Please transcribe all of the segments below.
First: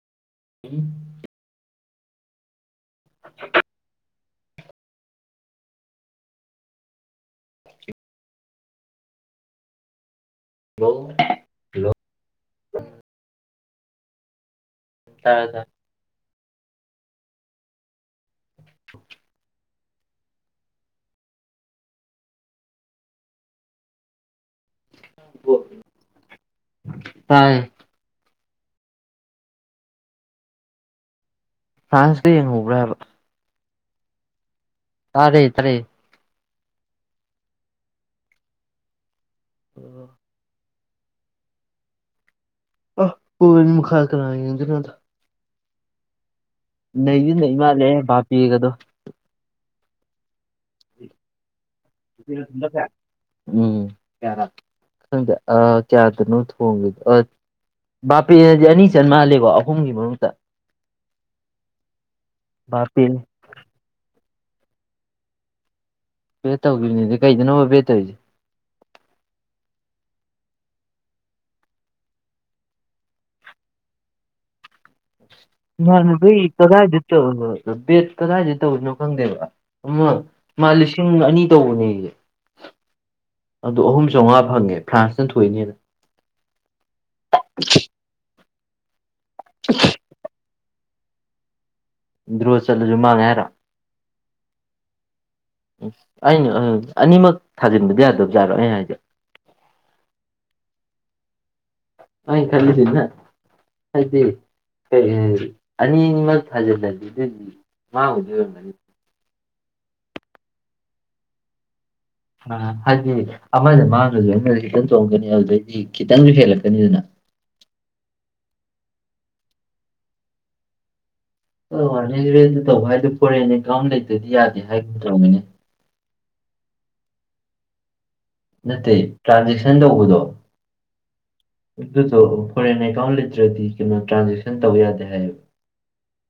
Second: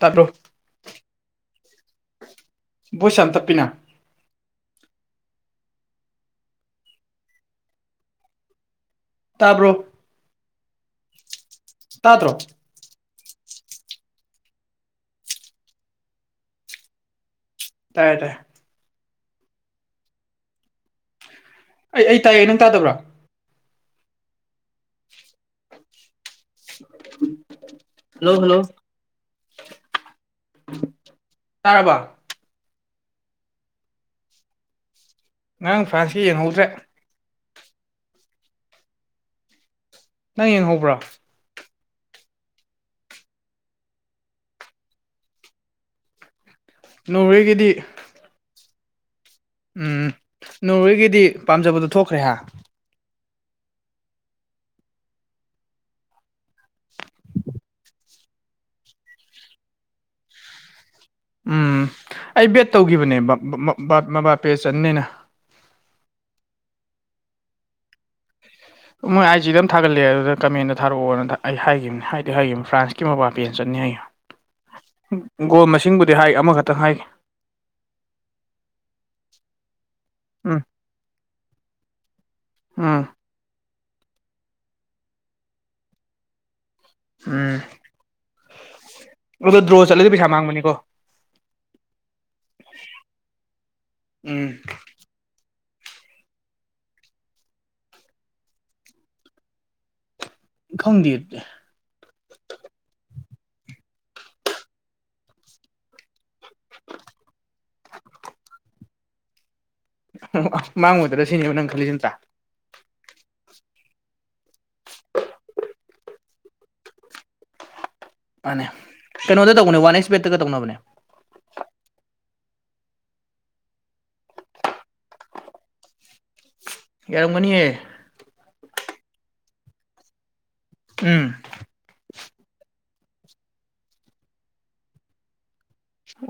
ꯇꯔ꯭ꯔꯣꯛ [inaudible] ꯎ [inaudible] ꯕꯣꯏꯁ ꯌꯥꯝ ꯇꯞꯄꯤꯅ ꯇꯥꯕ꯭ꯔꯣ ꯍꯥꯜꯂꯣ ꯇꯥꯇ꯭ꯔꯣ ꯇꯥꯔꯦ ꯇꯥꯔꯦ ꯇꯥꯏꯌꯦ ꯇꯥꯏ ꯑꯩ ꯑꯩ ꯇꯥꯌꯦ ꯅꯪ ꯇꯥꯗꯕ꯭ꯔꯣ ꯇꯥꯢ ꯍꯜꯂꯣ ꯍꯜꯂꯣ ꯐ꯭ꯔꯥꯟꯁꯗꯦ ꯌꯦꯡꯉꯕ꯭ꯔꯕ ꯇꯥꯔꯦ ꯇꯥꯔꯦ ꯅꯪꯥꯡ ꯐꯥꯁꯤ ꯌꯦꯡꯍꯧꯗ꯭ꯔꯦ ꯑꯣꯝꯜ [inaudible] ꯅꯪ ꯌꯦꯡꯍꯧꯕ꯭ꯔꯥ ꯑ ꯀꯣꯏ ꯃꯈꯥꯔ ꯀꯥꯅꯥꯗ ꯅꯗꯤ ꯅ ꯏ ꯅꯣꯔꯋꯦꯒꯤꯗꯤ ꯃꯥꯜꯂꯦ ꯚꯞꯄꯤꯒꯗꯣ ꯎꯝ ꯅꯣꯔꯋꯦꯒꯤꯗꯤ ꯄꯥꯝꯖꯕꯗꯣ ꯊꯣꯛꯈ꯭ꯔꯦ ꯍꯥ ꯍꯁ [inaudible] ꯎꯝ ꯈꯪꯗ ꯑ ꯀꯌꯥꯗꯅꯣ ꯊꯣꯡꯉꯗ ꯕꯥꯄꯦꯅꯗꯤ ꯑꯅꯤ ꯆꯟ ꯃꯥꯥꯟꯜꯜꯂꯤꯦꯀꯣ ꯑꯍꯨꯝꯒꯤ ꯃꯔꯛꯇ ꯎꯝ ꯑꯩ ꯕꯦꯠ ꯕꯥꯄꯦ ꯇꯧꯈꯤꯕꯅꯦ ꯃꯕꯥꯄꯦ ꯆꯟꯅꯤꯅ ꯄꯦ ꯇꯧꯗꯈꯤꯕꯅꯤꯗꯤ ꯀꯩꯗꯅꯣ ꯄꯦ ꯇꯧꯔꯤꯁꯦ ꯃꯣꯏ ꯑꯥꯏ ꯗꯝ ꯊꯥꯒꯠꯂꯛꯑꯦ ꯑꯗꯨꯗ ꯀꯃꯦꯟꯗ ꯊꯥꯔꯛꯑꯣꯅ ꯑꯩ ꯍꯥꯏꯈꯤꯕꯅꯦ ꯍꯥꯏꯗꯤ ꯍꯥꯏꯈꯤꯕꯅꯤ ꯐ꯭ꯔꯥꯟꯁꯀꯤ ꯃꯄꯥ ꯄꯦꯟ ꯆꯠꯅꯤ ꯑꯩ ꯑ [inaudible] ꯣ [inaudible] ꯅꯍꯥꯟ ꯀꯗꯥꯏꯗ ꯇꯧ ꯕꯦꯠ ꯀꯗꯥꯏꯗ ꯇꯧꯅꯣ ꯈꯪꯗꯦꯕ ꯑꯃ ꯎꯝ ꯃꯥ ꯂꯤꯁꯤꯡ ꯑꯅꯤ ꯇꯧꯕꯅꯦ ꯑꯩꯁꯦ ꯎꯝ ꯑꯗꯨ ꯑꯍꯨꯝ ꯆꯥꯝꯉꯥ ꯐꯪꯉꯦ ꯐ꯭ꯔꯥꯟꯁꯅ ꯊꯣꯛꯏꯅꯦꯅ ꯎꯝ ꯑꯗꯨ ꯗ꯭ꯔꯣ ꯆꯠꯂꯗꯤ ꯄꯩꯁꯥ ꯃꯥꯡꯕꯅꯤꯀꯣ ꯗ꯭ꯔꯣ ꯆꯠꯂꯁꯨ ꯃꯥꯡꯉꯦ ꯍꯥꯏꯔꯣ ꯎꯝ ꯎꯝ ꯑꯩꯅ ꯑꯅꯤꯃꯛ ꯊꯥꯖꯤꯟꯕꯗꯤ ꯌꯥꯗꯕꯖꯥꯠꯔꯣ ꯑꯩ ꯍꯥꯏꯁꯦ ꯈꯪꯗꯦ ꯑꯗꯨꯗꯤ ꯍ ꯈꯜꯂꯤꯗꯅ ꯈꯗꯔꯤ ꯀ ꯑꯅꯤ ꯊꯥꯖꯤꯜꯂꯗꯤ ꯑꯗꯨꯗꯤ ꯃꯥꯍꯗ ꯑꯣꯏꯔꯝꯃꯅꯤ ꯃꯥꯡꯉꯨꯗꯅ ꯁꯤꯅꯦꯕ ꯅꯪ ꯈꯜꯂꯤꯁꯤꯟꯇ꯭ꯔ ꯑ ꯍꯥꯏꯗꯤ ꯑꯃꯗ ꯃꯥꯡꯉꯁꯨ ꯑꯩꯅꯁꯨ ꯈꯤꯇꯪ ꯆꯣꯡꯀꯅꯤ ꯑꯗꯨꯗꯤ ꯈꯤꯇꯪꯁꯨ ꯍꯦꯜꯂꯛꯀꯅꯤ ꯑꯗꯨꯅ ꯃꯥꯅꯦ ꯀꯩꯅꯣꯗ ꯇꯧꯕꯅꯦ ꯋꯥꯟ ꯑꯦꯛꯁꯄꯦꯗꯠꯇꯒ ꯇꯧꯅꯕꯅꯦ ꯑꯧ ꯔꯦꯟ ꯔꯦꯟꯗ ꯇꯧꯕ ꯍꯥꯏꯗꯨꯣ ꯐꯣꯔꯦꯅꯦ ꯀꯔꯝ ꯂꯩꯇꯗꯤ ꯌꯥꯗꯦ ꯍꯥꯏꯒꯅ ꯇꯧꯃꯤꯅꯦ ꯌꯥꯔꯝꯒꯅꯤꯌꯦ ꯅꯠꯇꯦ ꯇ꯭ꯔꯥꯟꯖꯦꯛꯁꯟ ꯇꯧꯕꯗꯣ ꯎꯝ ꯑꯗꯨꯁꯨ ꯐꯣꯔꯦꯟ ꯑꯦꯀꯥꯎꯟ ꯂꯩꯇ꯭ꯔꯗꯤ ꯀꯩꯅꯣ ꯇ꯭ꯔꯥꯟꯖꯦꯛꯁꯟ ꯇꯧ ꯌꯥꯗꯦ ꯍꯥꯏꯌꯦꯕ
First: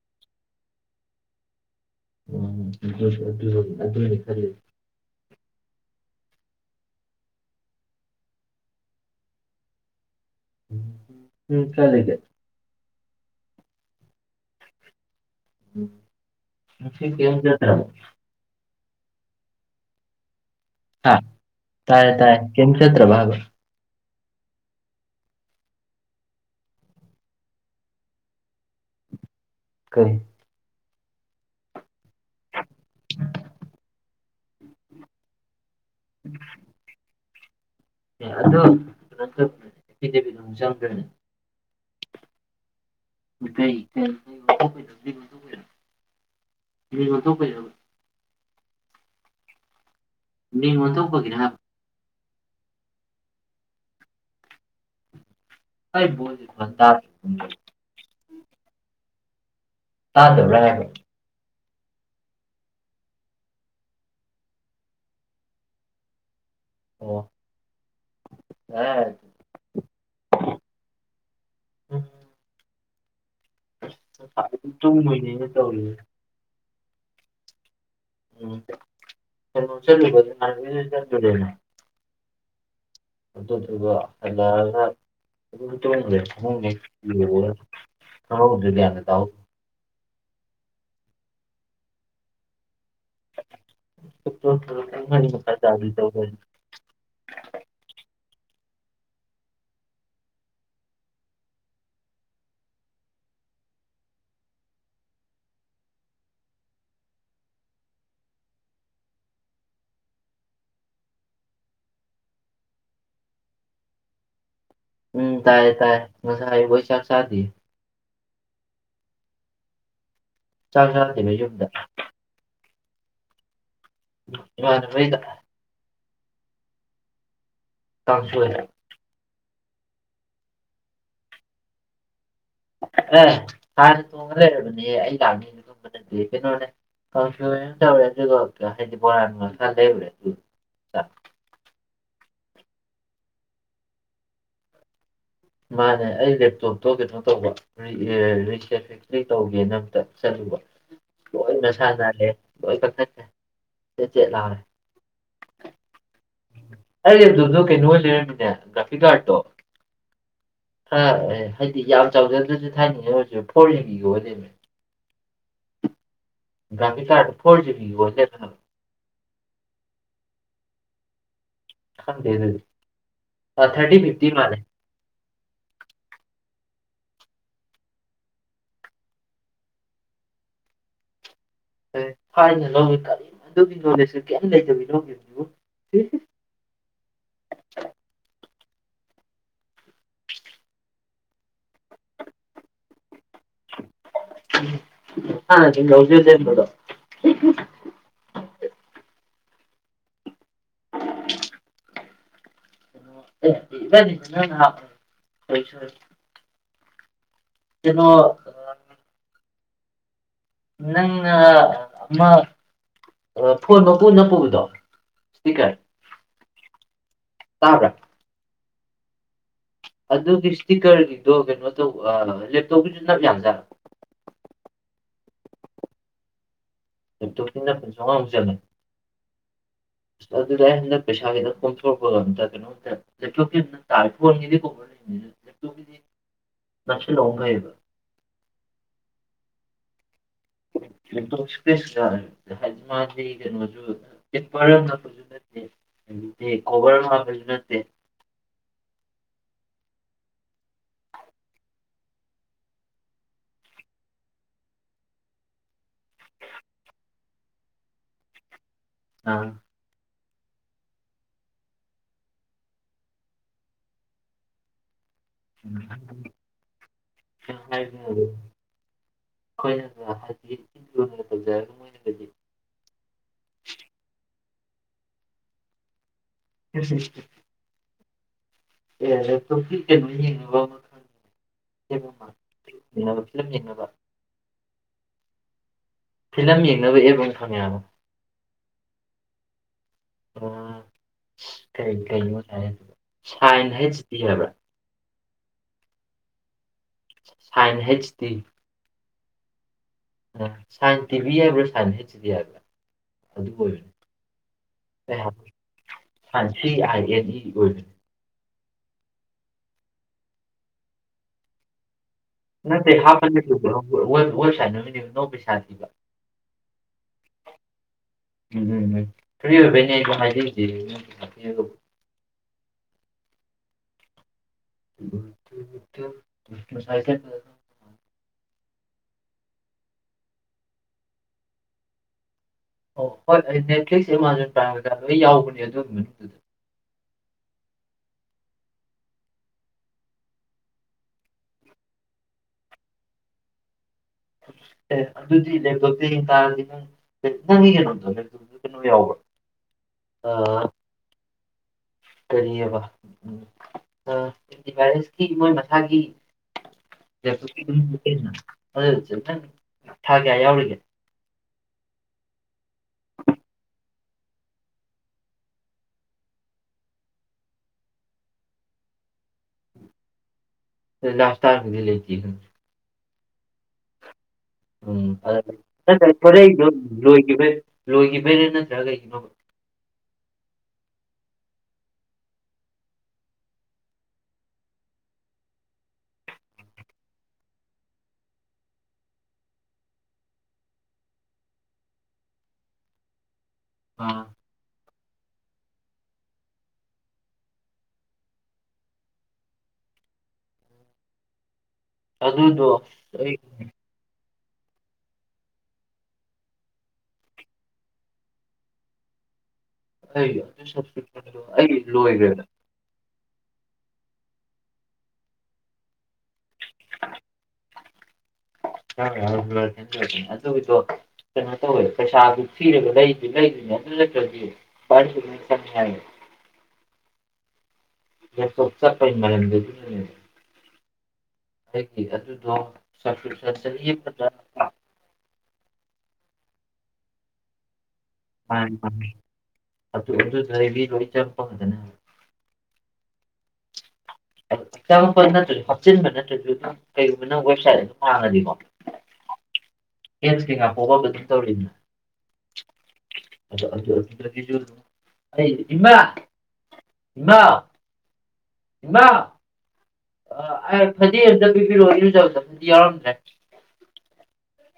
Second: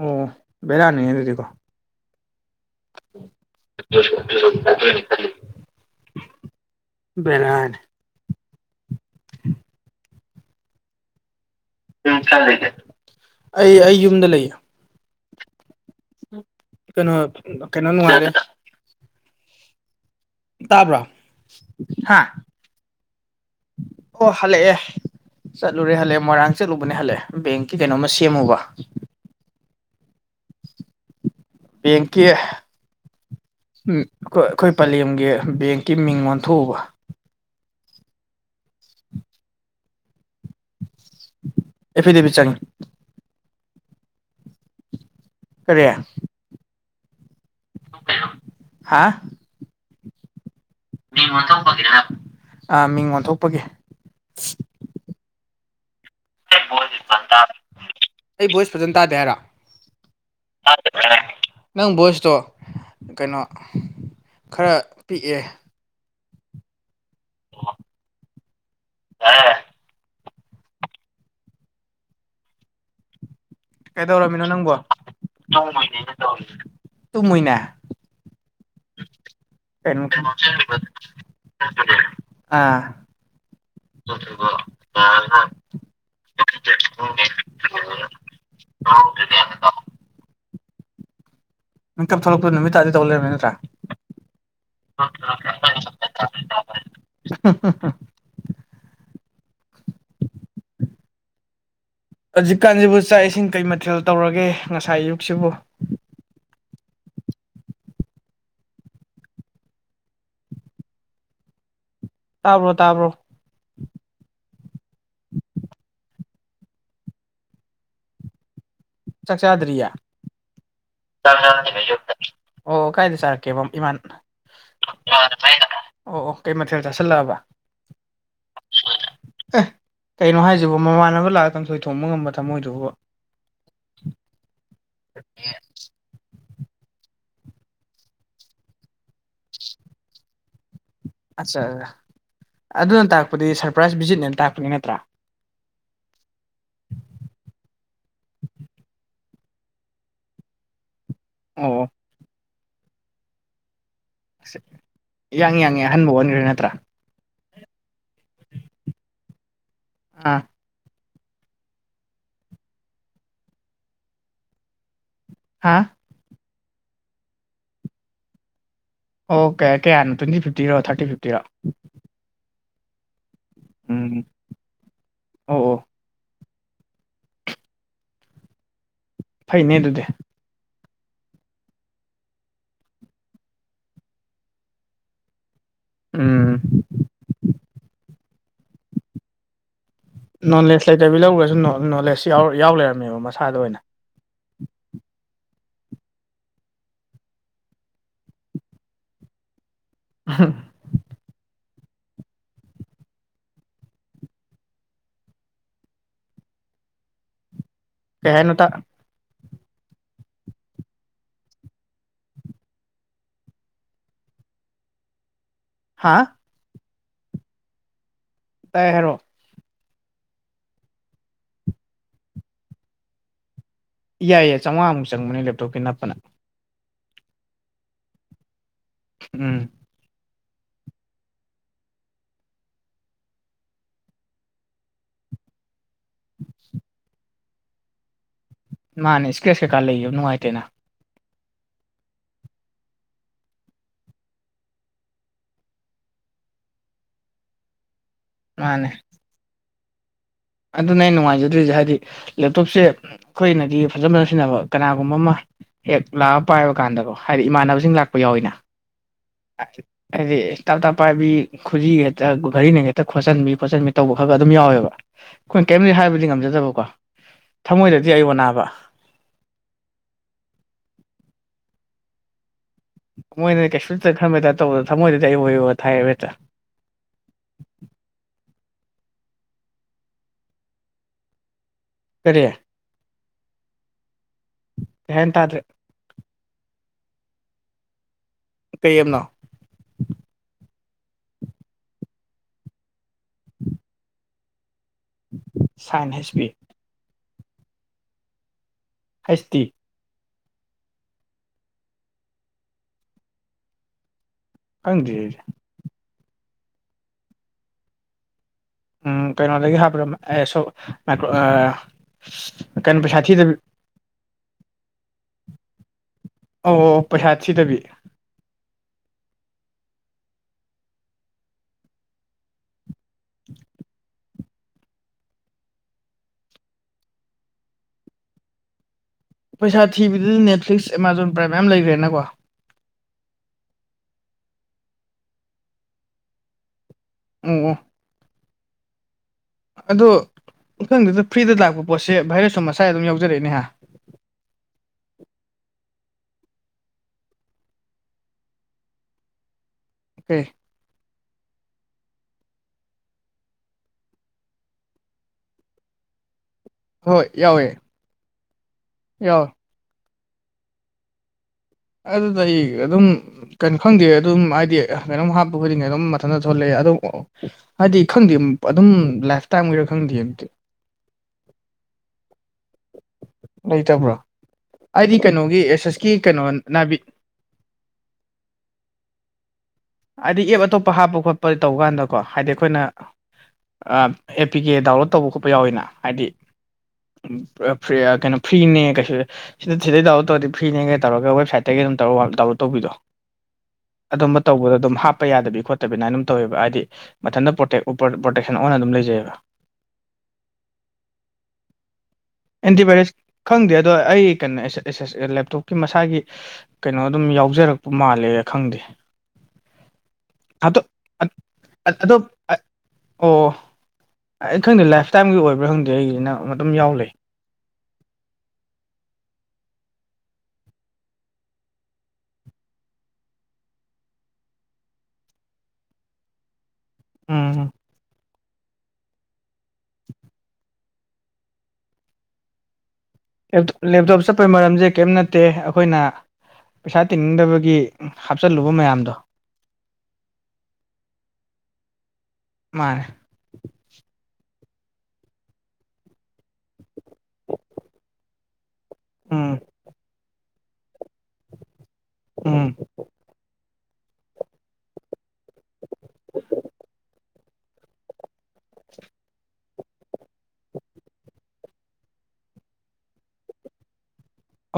ꯑꯣ ꯕꯦꯔꯥꯅꯤꯅꯦ ꯑꯗꯨꯗꯤꯀꯣ ꯎꯝ ꯑꯗꯨ ꯑꯗꯨꯅꯤ ꯈꯜꯂꯤ ꯔꯔ ꯎꯝ ꯎꯝ ꯐ ꯎ ꯑꯩ ꯑꯩ ꯌꯨꯝꯗ ꯂꯩꯌꯦ ꯀ ꯀꯩꯅꯣ ꯆ ꯇꯔꯣ ꯀꯩꯅꯣ ꯅꯨꯡꯉꯥꯏꯔꯦ ꯇꯥꯕ꯭ꯔꯣ ꯍꯥ ꯇꯥꯏꯌꯦ ꯍꯥ ꯇꯌꯦ ꯀꯡ ꯀꯠꯇꯚꯥꯕ ꯑꯣ ꯍꯜꯦ ꯑꯦ ꯆꯠꯂꯨꯔꯦ ꯍꯜꯂꯦ ꯃꯣꯏꯔꯥꯡ ꯆꯠꯂꯨꯕꯅꯦ ꯍꯜꯂꯦ ꯕꯦꯡꯀꯤ ꯀꯩꯅꯣꯝꯃ ꯁꯦꯝꯃꯨꯕ ꯀꯔꯤ ꯕꯦꯡꯀꯤ ꯑꯩ ꯑꯩꯈꯣꯏ ꯄꯂꯦꯝꯒꯤ ꯕꯦꯡꯀꯤ ꯃꯤꯡ ꯑꯣꯟꯊꯣꯛꯎꯕ ꯑꯦ ꯑꯗꯨꯣ ꯀꯩꯅꯣ ꯇꯧꯅꯦ ꯑꯦꯐꯤꯗꯦꯕꯤꯠ ꯑꯃ ꯆꯪꯗ꯭ꯔꯣꯏꯅꯦ ꯑꯦ ꯐꯤꯗꯦꯕꯤ ꯆꯉ [unintelligible] ꯀꯗꯦ ꯀꯤꯕꯤ ꯃ ꯂꯩꯩ ꯍꯥꯏꯕ ꯍꯥꯥ ꯔꯤꯡ ꯑꯣꯟꯊꯣꯛꯄꯒꯤꯅꯦ ꯍꯥꯏꯕ ꯑ ꯃꯤꯡ ꯑꯣꯟꯊꯣꯛꯄꯒꯤ ꯑꯩꯕꯨꯣꯜ ꯑꯩ ꯚꯣꯏꯁ ꯐꯖꯅ ꯇꯥꯗꯦ ꯍꯥꯏꯔ ꯇꯥꯗꯕ꯭ꯔꯥ ꯍꯥꯏꯕ [unintelligible] ꯅꯪ ꯚꯣꯏꯁꯇꯣ ꯀꯩꯅꯣ ꯈꯔ ꯄꯤꯛꯑꯦ ꯑꯣ ꯑꯣ ꯑ ꯌꯥꯔꯦ ꯀꯩꯗꯧꯔꯃꯤꯅꯣ ꯎꯝ ꯅꯪꯕꯣ ꯇꯨꯝꯃꯣꯏꯅꯦꯅ ꯇꯧꯔꯤꯅꯦ ꯇꯨꯝꯃꯣꯏꯅꯦ ꯎꯝꯅꯨꯡ ꯆꯠ ꯀꯩꯅꯣ ꯆ ꯂꯩꯅ ꯑꯥ ꯑꯗꯨꯗꯨꯒ ꯍꯜꯂꯛꯑꯒ ꯇꯦ ꯍ ꯑꯗꯨꯗꯤ ꯌꯥꯅꯤꯗꯣ ꯅꯪ ꯀꯞ ꯊꯣꯛꯂꯛꯄ ꯅꯨꯃꯤꯠ ꯇꯥꯔꯗꯤ ꯇꯧ ꯂꯩꯔꯃꯤ ꯅꯠꯇ꯭ꯔꯥ ꯇꯥꯍꯧꯗ꯭ꯔꯦ ꯄꯨꯡ ꯑꯅꯤ ꯃꯈꯥꯏ ꯇꯥꯗꯣꯏ ꯇꯧꯗꯣꯏꯅꯦ [unintelligible] ꯍꯧꯖꯤꯛꯀꯥꯟꯁꯤꯕꯨ ꯆꯥꯛ ꯏꯁꯤꯡ ꯀꯩ ꯃꯊꯦꯜ ꯇꯧꯔꯒꯦ ꯉꯁꯥꯏ ꯑꯌꯨꯛꯁꯤꯕꯨ ꯇꯥꯕ꯭ꯔꯣ ꯇꯥꯕ꯭ꯔꯣ ꯎꯝ ꯇꯥꯥꯏ ꯇꯥꯏ ꯉꯁ ꯍꯥꯏꯥꯏ ꯩꯁꯥꯈ ꯁꯥꯗꯤ ꯆꯥꯛ ꯆꯥꯗ꯭ꯔꯤꯌꯥ ꯆꯥꯛ ꯆꯥꯗꯦꯕ ꯌꯨꯝꯗ ꯑꯣ ꯀꯥꯏꯗꯤ ꯁꯥꯔꯀꯦ ꯏꯃ ꯏꯃꯥꯟꯅꯕꯩꯗ ꯑꯣ ꯑꯣ ꯀꯩ ꯃꯊꯦꯜ ꯆꯥꯁꯤꯜꯂꯛꯑꯕ ꯀꯥꯡꯁꯨꯔꯦ ꯑꯦ ꯀꯩꯅꯣ ꯍꯥꯏꯁꯤꯕꯣ ꯃꯃꯥꯟꯅꯕ ꯂꯥꯛꯑ ꯇꯁꯣꯏ ꯊꯣꯡꯕ ꯉꯝꯕ ꯊꯃꯣꯏꯗꯨꯕꯨ ꯑꯦ ꯍꯥꯟꯅ ꯇꯣꯡꯉ ꯂꯩꯔꯕꯅꯦ ꯑꯩ ꯂꯥꯛꯅꯤꯅ ꯑꯗꯨꯨꯝꯕꯗꯗꯤ [inaudible] ꯅ ꯀꯪ ꯑꯗꯨ ꯍꯥꯏꯗꯤꯣꯔ ꯈꯗ ꯑꯗꯨ [inaudible] ꯑꯠꯆꯥ ꯑꯗꯨꯅ ꯇꯥꯛꯄꯗꯤ ꯁꯔꯄ꯭ꯔꯥꯏꯁ ꯚꯤꯖꯤꯠꯅꯦꯅ ꯇꯥꯛꯄꯅꯤ ꯅꯠꯇ꯭ꯔꯥ ꯃꯥꯅꯦ ꯑꯩ ꯂꯦꯞꯇꯣꯞꯇꯣ ꯀꯩꯅꯣ ꯇꯧꯕ ꯔꯤ ꯇꯧꯒꯦꯅ ꯑꯝꯇ ꯆꯠꯂꯨꯕ ꯀꯣꯏ ꯃꯁꯥ ꯑꯣ ꯂꯩꯦꯣꯏ ꯐ [inaudible] ꯑꯁ ꯌꯥꯡꯉ ꯌꯥꯡꯉ ꯑꯍꯟꯕ ꯑꯣꯟꯈ꯭ꯔꯣ ꯅꯠꯇ꯭ꯔꯥ ꯑꯩ ꯑꯗꯨꯗꯣ ꯀꯩꯅꯣ ꯑꯣꯏ ꯂꯩꯔꯝꯃꯤꯅꯦ ꯒ꯭ꯔꯥꯐꯤ ꯀꯥꯔꯠꯇꯣ ꯍꯥ ꯍꯥꯏꯗꯤ ꯌꯥꯝ ꯆꯥꯎꯖꯗ꯭ꯔꯁꯨ ꯊꯥꯏꯅꯤꯡꯉꯦ ꯑꯣꯏꯔꯁꯨ ꯐꯣꯔ ꯖꯤꯕꯤꯒ ꯑꯣꯏꯗꯅꯦ ꯍꯥꯥ ꯕꯤ ꯇ ꯐꯣꯔ ꯖꯤꯕꯤꯒꯤ ꯋꯥꯣ [inaudible] ꯑꯣ ꯀꯦ ꯀꯌꯥꯅꯣ꯭ꯋꯦꯟꯇꯤꯇꯤꯔꯣ ꯊꯥꯔꯇꯤ ꯐꯤꯐꯇꯤꯔꯣ ꯍ ꯑꯗꯨ ꯊꯔꯇꯤ ꯎꯝ ꯐꯤꯐꯇꯤ ꯃꯥꯅꯦꯦ ꯑꯣ ꯑꯣ ꯐꯩꯅꯦ ꯑꯗꯨꯗꯤ ꯍꯥꯏꯥꯏꯅ ꯂꯧꯋ ꯀꯔꯤꯅꯣ ꯑꯗꯨꯒꯤ ꯅꯣꯂꯦꯖꯁꯨ ꯀꯔꯤꯝ ꯂꯩꯇꯕꯤꯅꯣ ꯌꯦꯦꯝꯕꯨ [inaudible] ꯎꯝ ꯅꯣꯂꯦꯖ ꯂꯩꯇꯕꯤ ꯂꯧꯔꯒꯁꯨ ꯅꯣꯂꯦꯖ ꯌꯥꯎ ꯂꯩꯔꯝꯃꯦꯕ ꯃꯁꯥꯗ ꯑꯣꯏꯅ ꯗꯗ ꯇꯗꯣ [inaudible] ꯑ [inaudible] ꯅꯤꯣꯏ [inaudible] ꯀꯩ ꯀꯩꯅꯣ ꯍꯥꯢꯅꯣ ꯇ ꯅꯪꯅ ꯑꯃ ꯐꯣꯟ ꯃꯄꯨ ꯅꯄꯨꯨꯕꯗꯣ ꯏꯁꯄꯤꯀꯔ ꯍꯥꯥ ꯇꯥꯕꯔꯥ ꯇꯥꯏ ꯍꯥꯏꯔꯛꯑꯣ ꯑꯗꯨꯒꯤ ꯏꯁꯇꯤꯛꯀꯔꯒꯤꯗꯣ ꯀꯩꯅꯣ ꯇꯧꯕ ꯂꯦꯞꯇꯣꯞꯀꯤꯁꯨ ꯅꯞ ꯌꯥꯝꯖꯔꯛꯄꯣ ꯌꯥꯏ ꯌꯥꯏ ꯆꯥꯝꯃꯉꯥꯃꯨꯛꯪꯅꯦ ꯂꯦꯞꯇꯣꯞꯀꯤ ꯅꯞꯄꯅ ꯑꯦꯛꯇꯣ ꯐꯅ ꯄꯨ ꯁꯣꯛꯉꯥꯡꯖꯅ ꯎꯝ ꯑꯗꯨꯗ ꯍ ꯄꯦꯁꯥꯗ ꯀꯝꯊꯔꯕꯣ ꯀꯩꯅꯣ ꯣ ꯇꯥ ꯐꯗꯤ ꯀꯣꯔ ꯂꯩ [inaudible] ꯃꯆ ꯂꯣꯡꯝꯕꯥꯏꯕ [inaudible] ꯃꯥꯅꯦ ꯏꯁꯀ꯭ꯔꯦꯁ ꯀꯩꯀꯥ ꯂꯩꯌꯦꯕ ꯅꯨꯡꯉꯥꯏꯇꯦꯅ ꯍꯥꯏꯗꯤ ꯃꯥꯁꯤ ꯀꯩꯅꯣꯁꯨꯄꯔ ꯅꯛꯄꯁꯨ ꯅꯠꯇꯦ ꯗꯤ ꯈꯣꯕꯔ ꯍꯥꯞꯄꯁꯨ ꯅꯠꯇꯦ ꯃꯥꯅꯦ ꯑꯗꯨꯅ ꯑꯩ ꯅꯨꯡꯉꯥꯏꯖꯗ꯭ꯔꯤꯁꯦ ꯍꯥꯏꯗꯤ ꯂꯦꯞꯇꯣꯞꯁꯦ ꯑꯩꯈꯣꯏꯅꯗꯤ ꯐꯖ ꯐꯖ ꯁꯤꯖꯤꯟꯅꯕ ꯀꯅꯥꯒꯨꯝꯕ ꯑꯃ ꯍꯦꯛ ꯂꯥꯛꯑꯒ ꯄꯥꯏꯕ ꯀꯥꯟꯗꯀꯣ ꯍꯥꯏꯗꯤ ꯏꯃꯥꯟꯅꯕꯁꯤꯡ ꯂꯥꯛꯄ ꯌꯥꯎꯋꯤꯅ ꯑ ꯑꯥꯏ ꯍꯥꯏꯗꯤ ꯇꯞꯇꯥꯥ ꯄꯥꯏꯕꯤ ꯈꯨꯖꯤ ꯍꯦꯛꯇ ꯘꯔꯤꯅ ꯍꯦꯛꯇ ꯈꯣꯠꯆꯟꯕꯤ ꯈꯣꯠꯆꯟꯕꯤ ꯇꯧꯕ ꯈꯛꯒ ꯑꯗꯨꯝ ꯌꯥꯎꯋꯦꯕ ꯑꯩꯈꯣꯏꯅ ꯀꯔꯤꯝꯇꯗꯤ ꯍꯥꯏꯕꯗꯤ ꯉꯝꯖꯗꯕꯀꯣ ꯊꯃꯣꯏꯗꯗꯤ ꯑꯩ ꯑꯣꯅꯥꯕ ꯍꯣꯏꯅ ꯍꯥꯏꯗꯤ ꯇꯧꯖꯔ [inaudible] ꯃꯣꯏꯅ ꯀꯩꯁꯨ ꯈꯔꯕ ꯇꯧꯗꯅ ꯊꯃꯣꯏꯗꯗꯤ ꯑꯩ ꯍꯣꯏ ꯊꯥꯏ ꯍꯦꯛꯇ [unintelligible] ꯑꯦꯦꯤ ꯌꯦꯕ [inaudible] ꯀꯔꯤ ꯕ ꯐꯤꯂꯝ ꯌꯦꯡꯕ [inaudible] ꯀꯩ ꯍꯤꯢꯅꯣ ꯇꯥꯗꯔꯦ ꯐꯤꯂꯝ ꯌꯦꯡꯅꯕ ꯑꯦꯞ ꯑꯃ ꯈꯪꯉꯦ ꯍꯥꯢꯕ ꯄꯦꯝꯅꯣ ꯑꯣ ꯀꯔꯤ ꯀꯅꯣ ꯍꯥꯏ ꯁꯥꯏꯟ ꯍꯥꯏꯁꯤꯗꯤ ꯍꯥꯏꯕ꯭ꯔꯥ ꯁꯥꯏꯟ ꯍꯁ ꯄꯤ ꯁꯥꯏꯟ ꯍꯩꯆ ꯗꯤ ꯍꯩꯆ ꯗꯤ ꯁꯥꯏꯟꯁ ꯇꯤꯚꯤ ꯍꯥꯏꯕ꯭ꯔꯥ ꯁꯥꯏꯟꯁ ꯍꯩꯆ ꯗꯤ ꯍꯥꯏꯕ꯭ꯔꯥ ꯑꯗꯨ ꯑꯣꯏꯕꯅꯤ ꯈꯪꯗ꯭ꯔꯦ ꯐ ꯁꯤ ꯑꯣꯏ [unintelligible] ꯎꯝ ꯀꯩꯅꯣꯗꯒꯤ ꯍꯥꯞꯕ꯭ꯔꯣꯁꯣ ꯃꯥꯏꯀ꯭ꯔꯣ ꯀꯩꯅꯣ ꯅꯠꯇꯦ ꯄꯩꯁꯥ ꯍꯥꯞꯄ ꯊꯤꯗꯕꯤ ꯅꯠꯇꯁꯥ ꯅꯨꯃꯤ ꯅ ꯄꯩꯁꯥ ꯊꯕ ꯑꯣ ꯑꯣ ꯑꯣ ꯄꯩꯁꯥ ꯊꯤꯗꯕꯤ ꯎꯝ ꯎꯝ ꯎꯝ ꯐꯔꯤ ꯑꯣꯏꯕꯅꯤ ꯑꯩꯗꯣ ꯍꯥꯏꯖꯔꯤꯁꯦ [inaudible] ꯅ ꯆꯥꯏꯗ ꯄꯩꯁꯥ ꯊꯤꯕꯗꯗꯤ ꯅꯦꯠꯐ꯭ꯂꯤꯛꯁ ꯑꯦꯃꯥꯖꯣꯟ ꯄ꯭ꯔꯥꯏꯝ ꯃꯌꯥꯝ ꯂꯩꯈ꯭ꯔꯦꯅꯀꯣ ꯑꯣ ꯍꯣꯏ ꯑꯩ ꯅꯦꯠꯐ꯭ꯂꯤꯛꯁ ꯑꯦꯃꯥꯖꯣꯟ ꯄ꯭ꯔꯥꯏꯝ ꯀꯩꯀꯥ ꯂꯣꯏ ꯌꯥꯎꯕꯅꯦ ꯑꯗꯨꯒꯤ ꯃꯅꯨꯡꯗ ꯑꯣ ꯑꯣ ꯑꯗꯣ ꯏꯊꯪꯗꯨꯗ ꯐ꯭ꯔꯤꯗ ꯂꯥꯛꯄ ꯄꯣꯠꯁꯦ ꯚꯥꯏꯔꯁꯁꯨ ꯃꯁꯥꯏ ꯑꯗꯨꯝ ꯌꯥꯎꯖꯔꯛꯏꯗꯅꯀ‌ꯣ ꯑꯦ ꯑꯗꯨꯗꯤ ꯂꯦꯡꯊꯣꯛꯇꯦ ꯌꯦꯡ ꯇꯥꯔꯗꯤ ꯑꯗꯨꯪ [unintelligible] ꯅꯪꯒꯤ ꯀꯩꯅꯣꯗꯣ ꯀꯩꯅꯣ ꯌꯥꯎꯕ ꯑ ꯑꯣꯀꯦ ꯀꯔꯤꯑꯕ ꯑ ꯑꯦꯟꯇꯤ ꯚꯥꯏꯔꯁꯀꯤ ꯃꯣꯏ ꯃꯁꯥꯒꯤ ꯍꯣꯏ ꯌꯥꯎꯋꯦ ꯪ ꯌꯥꯎꯋꯦ ꯊꯥ ꯀꯌꯥ ꯌꯥꯎꯔꯤꯒ‌ꯦ ꯑꯗꯨꯗ ꯑꯩ ꯑꯗꯨꯝ ꯀ ꯈꯪꯗꯦ ꯑꯗꯨꯝ ꯍꯥꯏꯗꯤ ꯀꯩꯅꯣꯝ ꯍꯥꯞꯄ ꯈꯨꯗꯤꯡꯒꯤ ꯑꯗꯨꯝ ꯃꯊꯟꯇ ꯊꯣꯛꯂꯛꯑꯦ ꯑꯗꯨꯝ ꯍꯥꯏꯗꯤ ꯈꯪꯗꯦ ꯑꯗꯨꯝ ꯂꯥꯏꯐꯇꯥꯏꯝ ꯑꯣꯏꯔꯥ ꯈꯪꯗꯦ ꯑꯝꯗꯤ ꯂꯥꯏꯐ [unintelligible] ꯇꯥꯔ ꯀꯗꯤ ꯂꯩꯇ ꯂꯩ ꯇꯕ꯭ꯔꯣ ꯎꯝ ꯅꯠꯇ꯭ꯔ ꯐꯣꯔꯩꯗꯣ ꯅꯥꯚ ꯂꯣꯏ ꯂꯣꯏꯈꯤꯕꯩꯔ ꯅꯠꯇ꯭ꯔꯒ ꯀꯩꯒꯤꯅꯣꯕ ꯍꯥꯏꯗꯤ ꯑꯦꯞ ꯑꯇꯣꯞꯄ ꯍꯥꯞꯄ ꯈꯣꯠꯄ ꯇꯧꯕ ꯀꯥꯟꯗꯀꯣ ꯍꯥꯏꯗꯤ ꯑꯩꯈꯣꯏꯅ ꯑꯦ ꯄꯤ ꯀꯦ ꯗꯥꯎꯟꯂꯣꯗ ꯇꯧꯕ ꯈꯣꯠꯄ ꯌꯥꯎꯋꯤꯅ ꯍꯥꯏꯗꯤ ꯐ ꯀꯩꯅꯣ ꯐ꯭ꯔꯤꯅꯦ ꯀꯩꯁꯨ ꯁꯤꯗ ꯁꯤꯗꯩ ꯗꯥꯎꯟꯂꯣꯗ ꯇꯧꯔꯗꯤ ꯐ꯭ꯔꯤꯅꯦꯒ ꯇꯧꯔꯒ ꯋꯦꯕꯁꯥꯏꯠꯇꯒꯤ ꯑꯗꯨꯝ ꯇꯧꯔ ꯗꯥꯎꯟꯂꯣꯗ ꯇꯧꯕꯤꯗꯣ ꯑꯗꯨ ꯑꯥ ꯇꯧꯕꯗꯣ ꯑꯗꯨꯝ ꯍꯥꯞꯄ ꯌꯥꯗꯕꯤ ꯈꯣꯠꯇꯕꯤꯅꯅ ꯑꯗꯨꯝ ꯇꯧꯋꯦꯕ ꯍꯥꯏꯗꯤ ꯃꯊꯟꯇ ꯄ꯭ꯔꯣꯇꯦꯛ ꯄ꯭ꯔꯣꯇꯦꯛꯁꯟ ꯑꯣꯟꯅ ꯑꯗꯨꯝ ꯂꯩꯖꯩꯑꯕ ꯑꯗꯨꯗꯣ ꯑꯦꯟꯇꯤꯚꯌꯔꯁ ꯑꯁ ꯑꯩ ꯈꯪꯗꯦ ꯑꯗꯣ ꯑꯩ ꯀꯩꯅꯣ ꯂꯦꯞꯇꯣꯞꯀꯤ ꯃꯁꯥꯒꯤ ꯀꯩꯅꯣ ꯑꯗꯨꯝ ꯌꯥꯎꯖꯔꯛꯄ ꯃꯥꯜꯂꯦ ꯈꯪꯗꯦ ꯑꯩ ꯑꯗꯣ ꯑꯩꯒꯤ ꯑꯗꯣ ꯂꯣꯏꯒꯦ ꯑꯣ ꯑꯩ ꯈꯪꯗꯦ ꯂꯥꯏꯐꯇꯥꯏꯝꯒꯤ ꯑꯣꯏꯕ꯭ꯔꯥ ꯈꯪꯗꯦ ꯑꯩꯒꯤꯅꯪ ꯑꯗꯨꯝ ꯌꯥꯎ ꯂꯩ ꯑꯗꯨꯒꯤꯗꫭ ꯀꯩꯅꯣ ꯇꯧꯋꯦ ꯄꯩꯁꯥꯗꯨ ꯊꯤꯔꯒ ꯂꯩꯗꯨ ꯂꯩꯗꯨꯅꯦ ꯑꯗꯨ ꯅꯠꯇ꯭ꯔꯗꯤꯚ ꯂꯣꯏ ꯈꯪꯅꯤ ꯍꯥꯏꯌꯦ ꯎꯝ ꯂꯦꯞꯇꯣꯞ ꯆꯠꯄꯒꯤ ꯃꯔꯝꯗꯨ ꯑꯩꯒꯤ ꯑꯗꯨꯗꯣ ꯁꯞꯁꯀ꯭ꯔꯤꯞꯁꯟ ꯆꯍꯤ ꯂꯦꯞꯇꯣꯞ ꯑꯃꯗ ꯆꯠꯄꯩ ꯃꯔꯝꯁꯦ ꯀꯔꯤꯝ ꯅꯠꯇꯦ ꯑꯩꯈꯣꯏꯅ ꯄꯩꯁꯥ ꯇꯤꯡꯅꯤꯡꯗꯕꯒꯤ ꯍꯥꯞꯆꯤꯜꯂꯨꯕ ꯃꯌꯥꯝꯗꯣ ꯑꯗꯨ ꯑꯗꯨꯕꯤ ꯂꯣꯏ ꯆꯪꯄꯗꯅ ꯃꯥꯅꯦ ꯑꯉꯄ ꯅꯠꯇ꯭ꯔꯁꯨ ꯍꯥꯞꯆꯤꯟꯕ ꯅꯠꯇ꯭ꯔꯁꯨꯪ ꯀꯩꯒꯨꯝꯕ ꯅꯪ ꯋꯦꯕꯁꯥꯏꯠ ꯑꯗꯨꯝ ꯍꯥꯡꯉꯅꯤꯀꯣ ꯎꯝ ꯑꯦꯠ ꯀꯩ ꯉꯥꯄꯣꯛꯕꯕ ꯑꯗꯨꯝ ꯇꯧꯔꯤꯅꯤ ꯎꯝ ꯏꯃꯥ ꯏꯃꯥ ꯏꯃꯥ ꯑ ꯐꯗꯤ ꯑꯝꯇ ꯄꯤꯕꯤꯔꯛꯑꯣ ꯏꯅ ꯆꯧꯗ ꯐꯗꯤ ꯌꯥꯎꯔꯝꯗ꯭ꯔꯦ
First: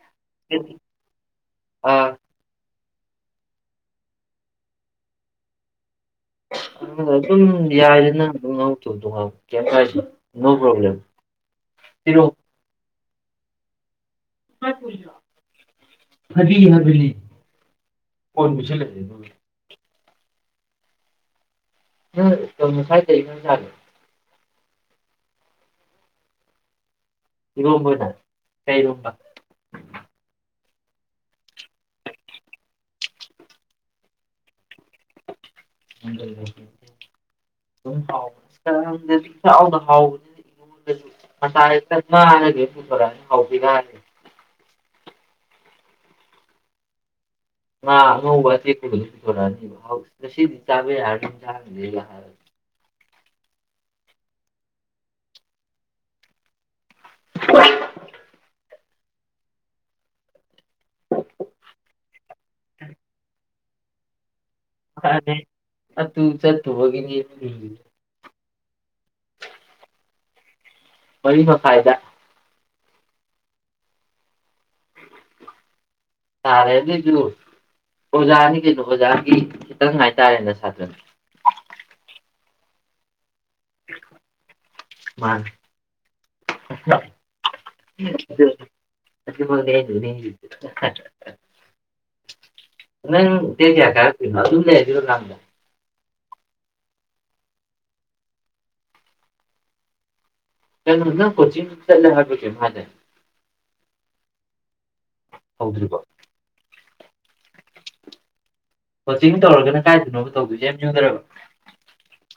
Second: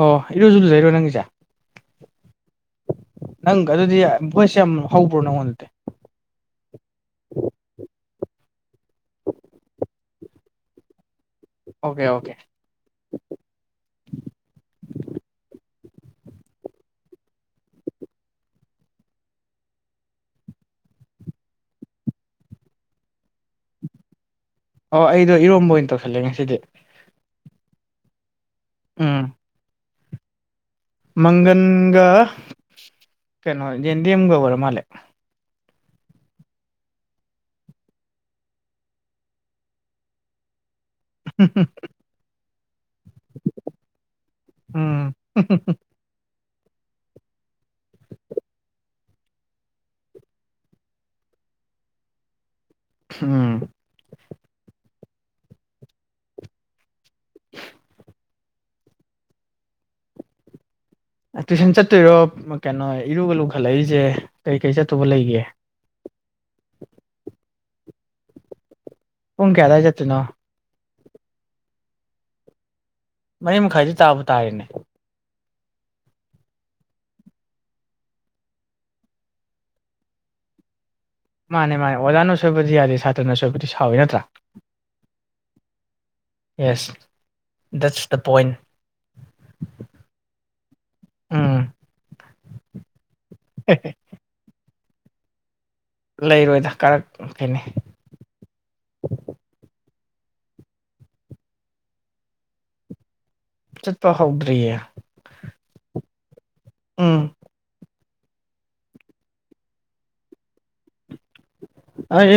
ꯑꯣ ꯏꯔꯣꯖꯨꯂꯨꯖꯩꯔꯣ ꯅꯪꯒꯤꯖ‌ꯦ ꯑ ꯅꯪꯒ ꯑꯗꯨꯗꯤ ꯚꯣꯏꯁ ꯌꯥꯝ ꯍꯧꯕ꯭ꯔꯣ ꯅꯪꯉꯣꯟꯗꯗꯤ ꯑꯗꯨꯅ ꯑꯗꯨꯝ ꯌꯥꯏꯗꯅ ꯑꯗꯨꯝ ꯉꯥꯎꯗꯧ ꯑꯗꯨꯝ ꯉꯥꯎ ꯀꯌꯤꯝ ꯀꯥꯏꯗꯦ ꯅꯣ ꯄꯔꯣꯕ꯭ꯂꯦꯝ ꯑꯣꯀꯦ ꯑꯣꯀꯦ ꯀꯥꯏꯄꯨꯔꯤꯅꯣ ꯐꯕꯤ ꯍꯥꯕꯅꯤ ꯐꯣꯟ ꯄꯤꯁꯜꯂꯛꯑꯦ ꯑꯗꯨꯒ ꯅꯣꯏ ꯀꯩ ꯉꯥꯁꯥꯏ ꯀꯩ ꯏꯟꯖꯥꯡ ꯆꯥꯒꯦ ꯍꯣ ꯑꯩꯗꯣ ꯏꯔꯣꯝꯕ ꯑꯣꯏꯅ ꯇꯧꯁꯜꯂꯦ ꯉꯁꯤꯗꯤ ꯏꯔꯣꯝꯕꯅ ꯀꯩ ꯏꯔꯣꯝꯕ ꯎꯝ ꯃꯪꯒꯟꯒ ꯀꯩꯅꯣ ꯌꯦꯟꯗꯦꯝꯒ ꯑꯣꯏꯔ ꯃꯥꯂꯦ [unintelligible] [unintelligible] [unintelligible] ꯎꯝ ꯍꯨꯝ ꯍꯨꯝ ꯍꯨꯝ ꯉꯥ ꯑꯉꯧꯕ ꯑꯇꯦꯛꯄꯕꯨꯗꯤ ꯄꯨꯔꯛꯑꯅꯤ ꯃꯍꯥꯎꯖꯦ ꯉꯁꯤꯗꯤ ꯆꯥꯕ ꯌꯥꯔꯗꯤ ꯌꯦꯟꯖꯥꯡꯖꯦ ꯍꯥꯏ ꯎꯝ [inaudible] ꯑ ꯇꯨꯏꯁꯟ ꯆꯠꯇꯣꯏꯔꯣ ꯀꯩꯅꯣ ꯏꯔꯨꯒ ꯂꯨꯈꯠꯂꯛꯏꯖꯦ ꯈꯔꯗꯦ ꯑꯗꯨ ꯆꯠꯇꯧꯕꯒꯤꯅꯤ ꯂꯨꯔꯤꯖꯦ ꯄꯨꯡ ꯀꯌꯥ ꯑꯗꯥꯏ ꯆꯠꯇꯣꯏꯅꯣ ꯃꯔꯤ ꯃꯈꯥꯏꯗ ꯃꯔꯤ ꯃꯈꯥꯏꯗꯤ ꯇꯥꯕꯨ ꯇꯥꯔꯦꯅꯦ ꯇꯥꯔꯦ ꯑꯗꯣꯏꯖꯨ ꯑꯣꯖꯥꯅꯤ ꯀꯩꯅꯣ ꯑꯣꯖꯥꯒꯤ ꯈꯤꯇꯪ ꯉꯥꯏꯇꯥꯔꯦꯅ ꯁꯥꯇ꯭ꯔꯅ ꯃꯥꯅꯦ ꯃꯥꯅꯦ ꯑꯣꯖꯥꯅ ꯁꯣꯏꯕꯗꯤ ꯌꯥꯗꯦ ꯁꯥꯇ꯭ꯔꯅ ꯁꯣꯏꯕꯗꯤ ꯁꯥꯎꯋꯤ ꯅꯠꯇ꯭ꯔꯥ ꯃꯥꯅꯤ ꯌꯦꯁ ꯗꯠꯁ ꯗ ꯄꯣꯏꯟ [unintelligible] ꯎꯝ ꯅꯪ ꯗꯦꯠ ꯀꯌꯥꯗ ꯀꯔꯛꯇꯣꯏꯅꯣ ꯑꯗꯨꯝ ꯂꯩꯔꯗꯣꯏꯔꯣ ꯖꯥꯝꯖꯦ ꯂꯩꯔꯣꯏꯗ ꯀꯔꯛꯀꯅꯤ ꯀꯩꯅ ꯅꯪ ꯀꯣꯆꯤꯡ ꯆꯠꯂꯦ ꯍꯥꯏꯕꯔ ꯀꯩꯅꯣꯝ ꯍꯥꯏꯗꯥꯏꯅꯦ ꯆꯠꯄ ꯍꯧꯗ꯭ꯔꯤꯌꯦ ꯍꯧꯗ꯭ꯔꯤꯕꯣ ꯎꯝ ꯀꯣꯆꯤꯡ ꯇꯧꯔꯒꯅ ꯀꯥꯏꯗꯅꯣꯕ ꯇꯧꯗꯣꯏꯖꯦ ꯑꯦꯝ ꯌꯨꯗꯔꯕ ꯑ ꯑꯦꯝ